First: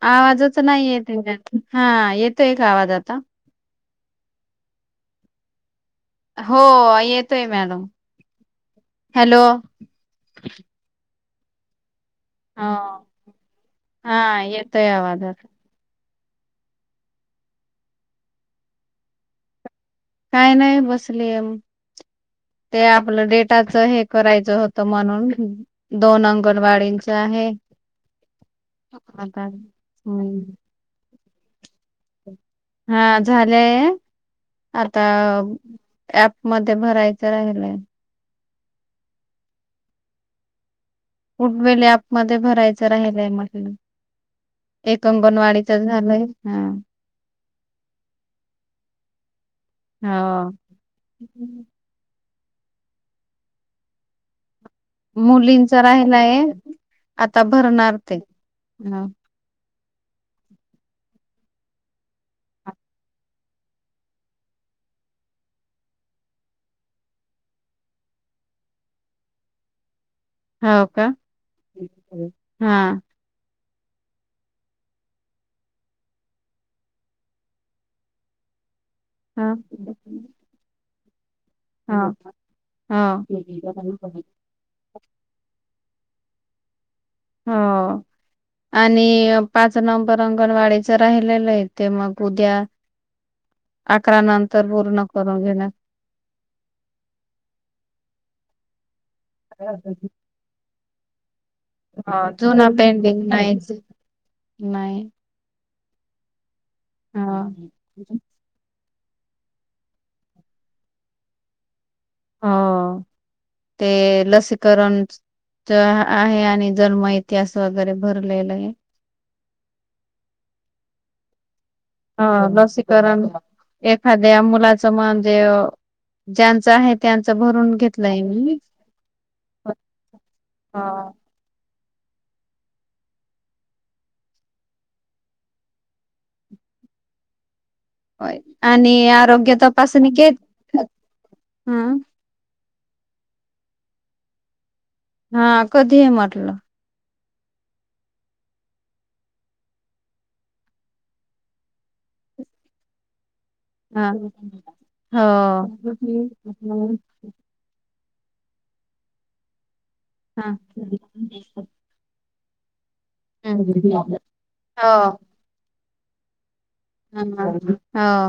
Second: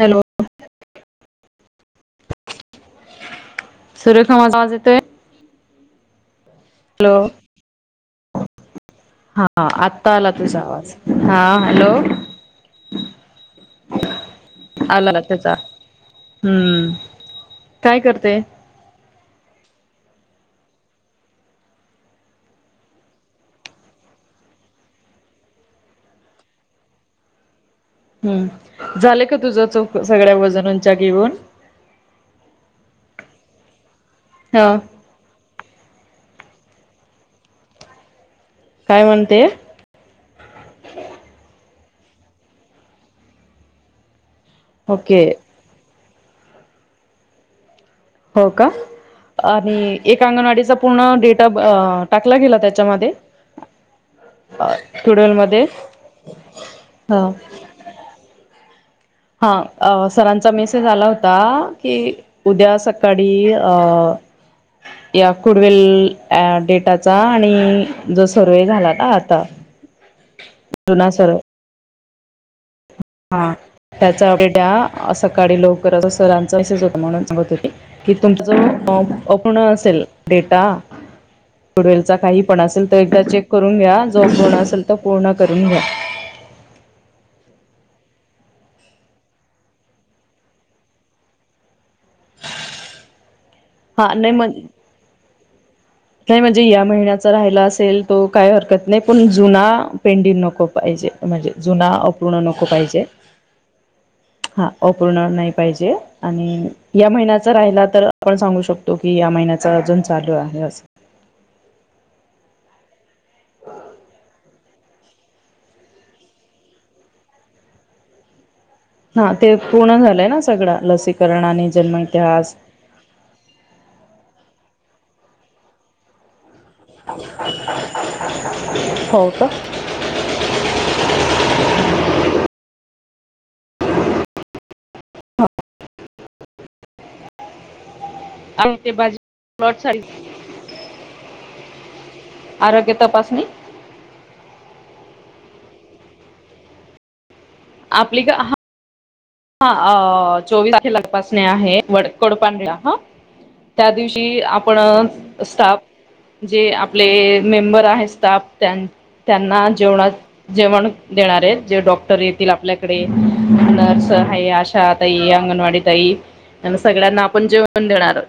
Hello आवाजच नाही येत, हा येतो एक आवाज आता. सुरेखा मजा वाज येतोय? हो हॅलो येतोय मॅडम, हॅलो. हा आत्ता आला तुझा आवाज, हा हॅलो. हो हा येतोय आला ना आवाज आता त्याचा. हम्म, काय करते? काय नाही बसलीये बघ. ते आपलं डेटाच हे करायचं होतं म्हणून दोन अंगणवाडींचे आहे. हम्म, झाले का आता तुझ चौक सगळ्या हम्म वजनांच्या घेऊन. हा झाले आहे. हा आता ऍप मध्ये भरायचं राहिलंय. काय म्हणते? उडवेल आपमध्ये भरायचं राहिलंय मशीन, एक ओके अंगणवाडी. तर झालय. हो का, आणि एक हो अंगणवाडीचा पूर्ण डेट ऑफ आ टाकला गेला त्याच्यामध्ये. ट्युडलमध्ये? मुलींच राहिलाय, हा आता भरणार ते. हा सरांचा मेसेज आला होता की उद्या सकाळी अं या कुडवेल डेटाचा, आणि जो सर्वेहे झाला ना आता. हो का, जुना सर्वे हा. हा त्याचा डेटा, आज सकाळी लवकर सरांच असच होत म्हणून सगत होती. कि तुमच ह अपूर्ण असेल डेटा. पुुडवेलचा हो काही पण असेल तर, एकदा चेक करून घ्या हो जो पण असेल तो पूर्ण करून घ्या. हा. आणि पाच नंबर अंगणवाडीचं राहिलेलं आहे, ते मग उद्या. हा आकरा नाही मग नंतर पूर्ण करून घेणार. नाही म्हणजे या महिन्याचा राहिला असेल तो काही हरकत नाही, पण जुना पेंडिंग नको. पाहिजे, म्हणजे जुना अपूर्ण नको जुना पाहिजे. पेंडिंग नाहीच हा नाही अपूर्ण नई पाहिजे आणि या हा महिन्याचा राहिला तर आपण सांगू शक तो की या महिन्याचा अजून चालू आहे, अस हं ते लसीकरण ते आहे आणि जर मग इतिहास वगैरे भरलेलंय. हा, ते पूर्ण झालंय ना सगळं. लसीकरण आणि जन्म हं इतिहास लसीकरण एखाद्या मुलाचं म्हणजे ज्यांच आहे त्यांचं भरून घेतलंय मी. हो का? ह. ते आणि बाजी आरोग्य प्लॉट साठी तपासणी घेत. मग हम्म. आरोग्य तपासणी. हा कधी हे म्हटलं? आपली का? हा, अं चोवीस तारखेला एक तपासणी आहे, वड कोंडपान ला हं. त्या हा हो. दिवशी आपण हा स्टाफ जे आपले मेंबर आहे स्टाफ त्यां त्यांना जेवणात हो. जेवण देणार आहेत. जे डॉक्टर येतील आपल्याकडे हो. नर्स आहे, आशा ताई आंगनवाडी ताई आणि सगळ्यांना आपण जेवण देणार.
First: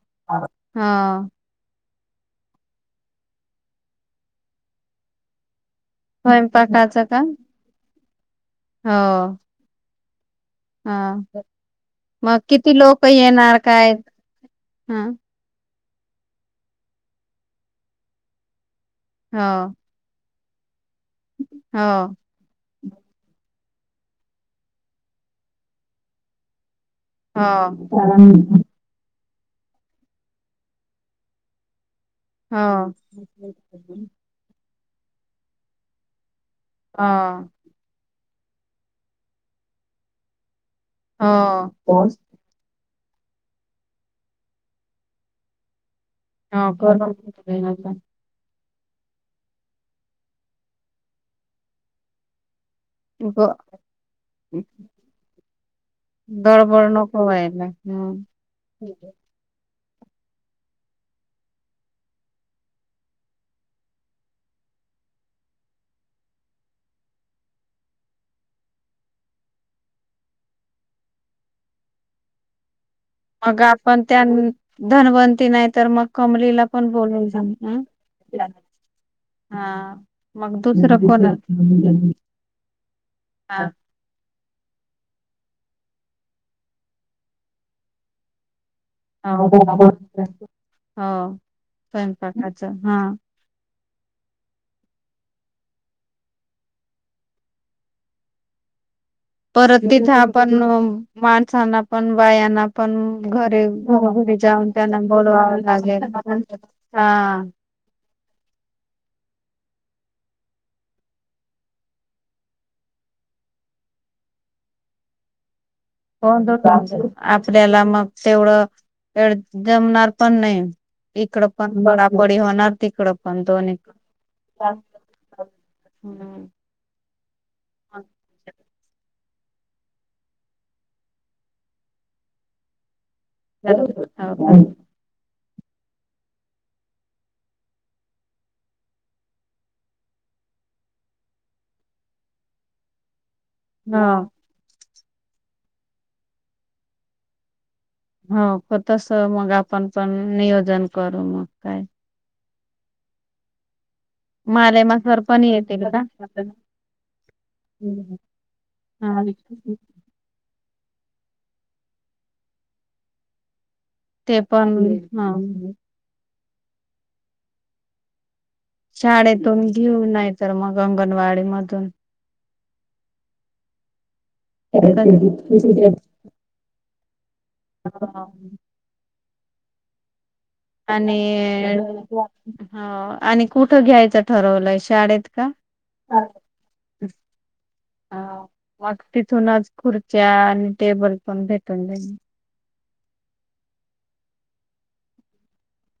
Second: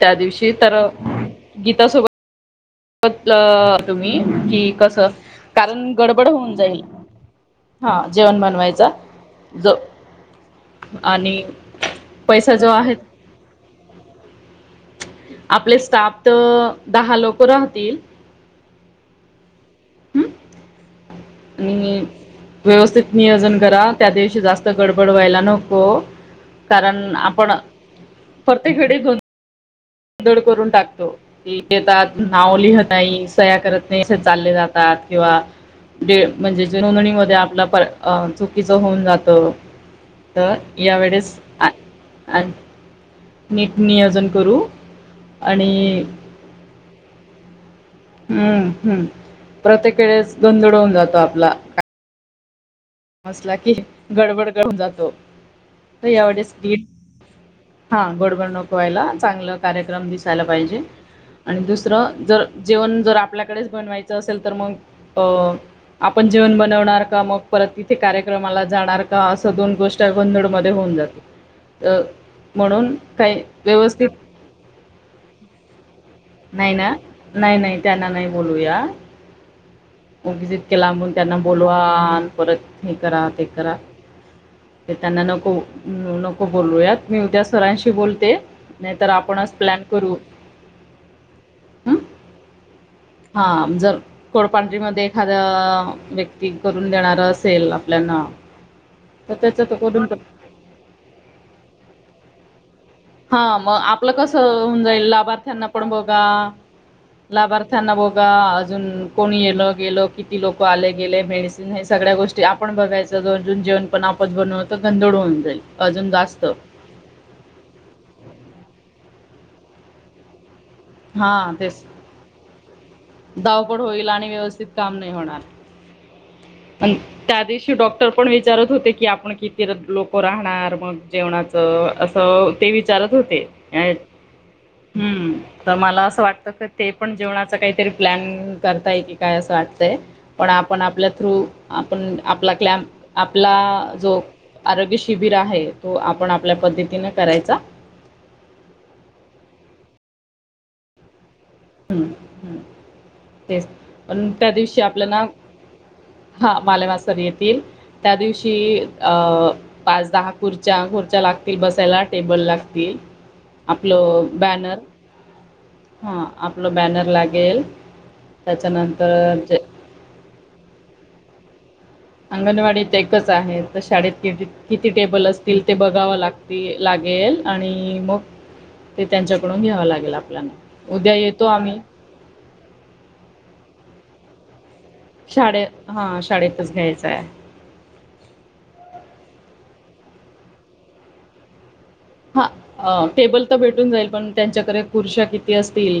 त्या दिवशी तर हो गीतासोबत अपलं तुम्ही कि कसं, कारण गडबड होऊन जाईल. स्वयंपाकाचं का? हा जेवण बनवाय हो. [inaudible] हं. आणि मग पैसा जो किती आहे लोक येणार काय? हं. आपले स्टाफ तर दहा लोक राहतील. हं. हम् अणि मी व्यवस्थित नियोजन करा. त्या दिवशी जास्त गडबड व्हायला नको, कारण हो. आपण हो. प्रत्येक वेळेस गो गोधड करून टाकतो [unintelligible] येतात नाव लिहत नाही. सह्या करत नाही असे चालले जातात, किंवा दे म्हणजे जे हो नोंदणी मध्ये आपला प चुकीचा होऊन जातो तर यावेेळेस अ हो. हो. अन नीट नियोजन करू. अणि [unintelligible] ह्म हम्म. प्रत्येक वेळेस गोंधड होऊन जातो आपला. असला की गडबड करुन जातो. त यावेळेस नीट, गडबड नको व्हायला हा हम्म. गडबड नको व्हायला. चांगलं कार्यक्रम दिसायला पाहिजे. आणि दुसरं जर जेवण जर आपल्याकडेच बनवायचं असेल, तर मग अं आपण जेवण बनवणार का मग परत हे कार्यक्रमाला जाणार का? असं दोन गोष्ट गोंधडमध्ये होऊन जातील. म्हणून काय मग आपण व्यवस्थित त्या धनवंती नाही तर मग कमलीला नाही पण ना बोलून नाही जा. नाही त्यांना नाही बोलूया हा उगीच मग इतके दुसरं लांबून कोण त्यांना बोलवा आणि परत हे करा ते हा करा [inaudible] ते त्यांना नको नको बोलूयात मी उद्या सरांशी बोलते नाहीतर ह हो आपणच प्लॅन करू [unintelligible] हं हं? स्वयंपाकाच हा. हां जर कोडपांढरीमध्ये एखाद्या व्यक्ती करून देणार असेल आपल्याना परत तिथं आपण माणसांना पण बायांना पण हां घरो मग आपलं घ घरी कसं जाऊन होऊन त्यांना जाईल बोलवावं लाभार्थ्यांना लागेल, हा. त्यांना बोघा अजून कोणी येल गेल किती लोक आले गेले मेडिसिन हे सगळ्या गोष्टी आपण बघायचं जरजून जेवण पण आपत बनवतं गंधोळ होऊन जाईल. अजून जास्त आपल्याला मग तेवढं धड जमणार पण नाही. इकडं पण बडबडी होणार, तिकड धावपड होईल आणि व्यवस्थित काम नाही होणार. हम्म. त्या दिवशी डॉक्टर पण विचारत होते की आपण किती लोक राहणार मग जेवणाच असं ते विचारत होते. हम्म तर मला असं वाटत क ते पण जेवणाच काही तरी प्लॅन करताय की काय असं वाटतंय पण आपण आपल्या थ्रू, आपण आपला क्लॅम आपला हा जो आरोग्य शिबिर आहे तो आपण आपल्या पद्धतीनं करायचा हो तस मग आपण पण नियोजन करू मग काय. हमं हमं. तेच पण त्या दिवशी मालेमा सर आपल्याना पण येतील का? हां बालेमास्तर येतील त्या दिवशी हा अं पाच दहा खुर्च्या खुर्च्या लागतील बसायला टेबल लागतील आपलं ते बॅनर पण हा हां, आपलं बॅनर लागेल त्याच्यानंतर जे शाळेतून घेऊ नाही तर मग अंगणवाडी मधून. अंगणवाडीत एकच आहे तर शाळेत किती टेबल असतील ते बघावं लाग ती लागेल आणि मग ते त्यांच्याकडून घ्यावं लागेल आपल्याना. आणि हं आणि कुठं घ्यायचं ठरवलाइस शाळेत हा शाळेतच घ्यायचा आहे. ह मग तिथूनच खुर्च्या आणि टेबल पण भेटून जाईन. हां टेबल तर भेटून जाईल पण त्यांच्याकडे खुर्च्या किती असतील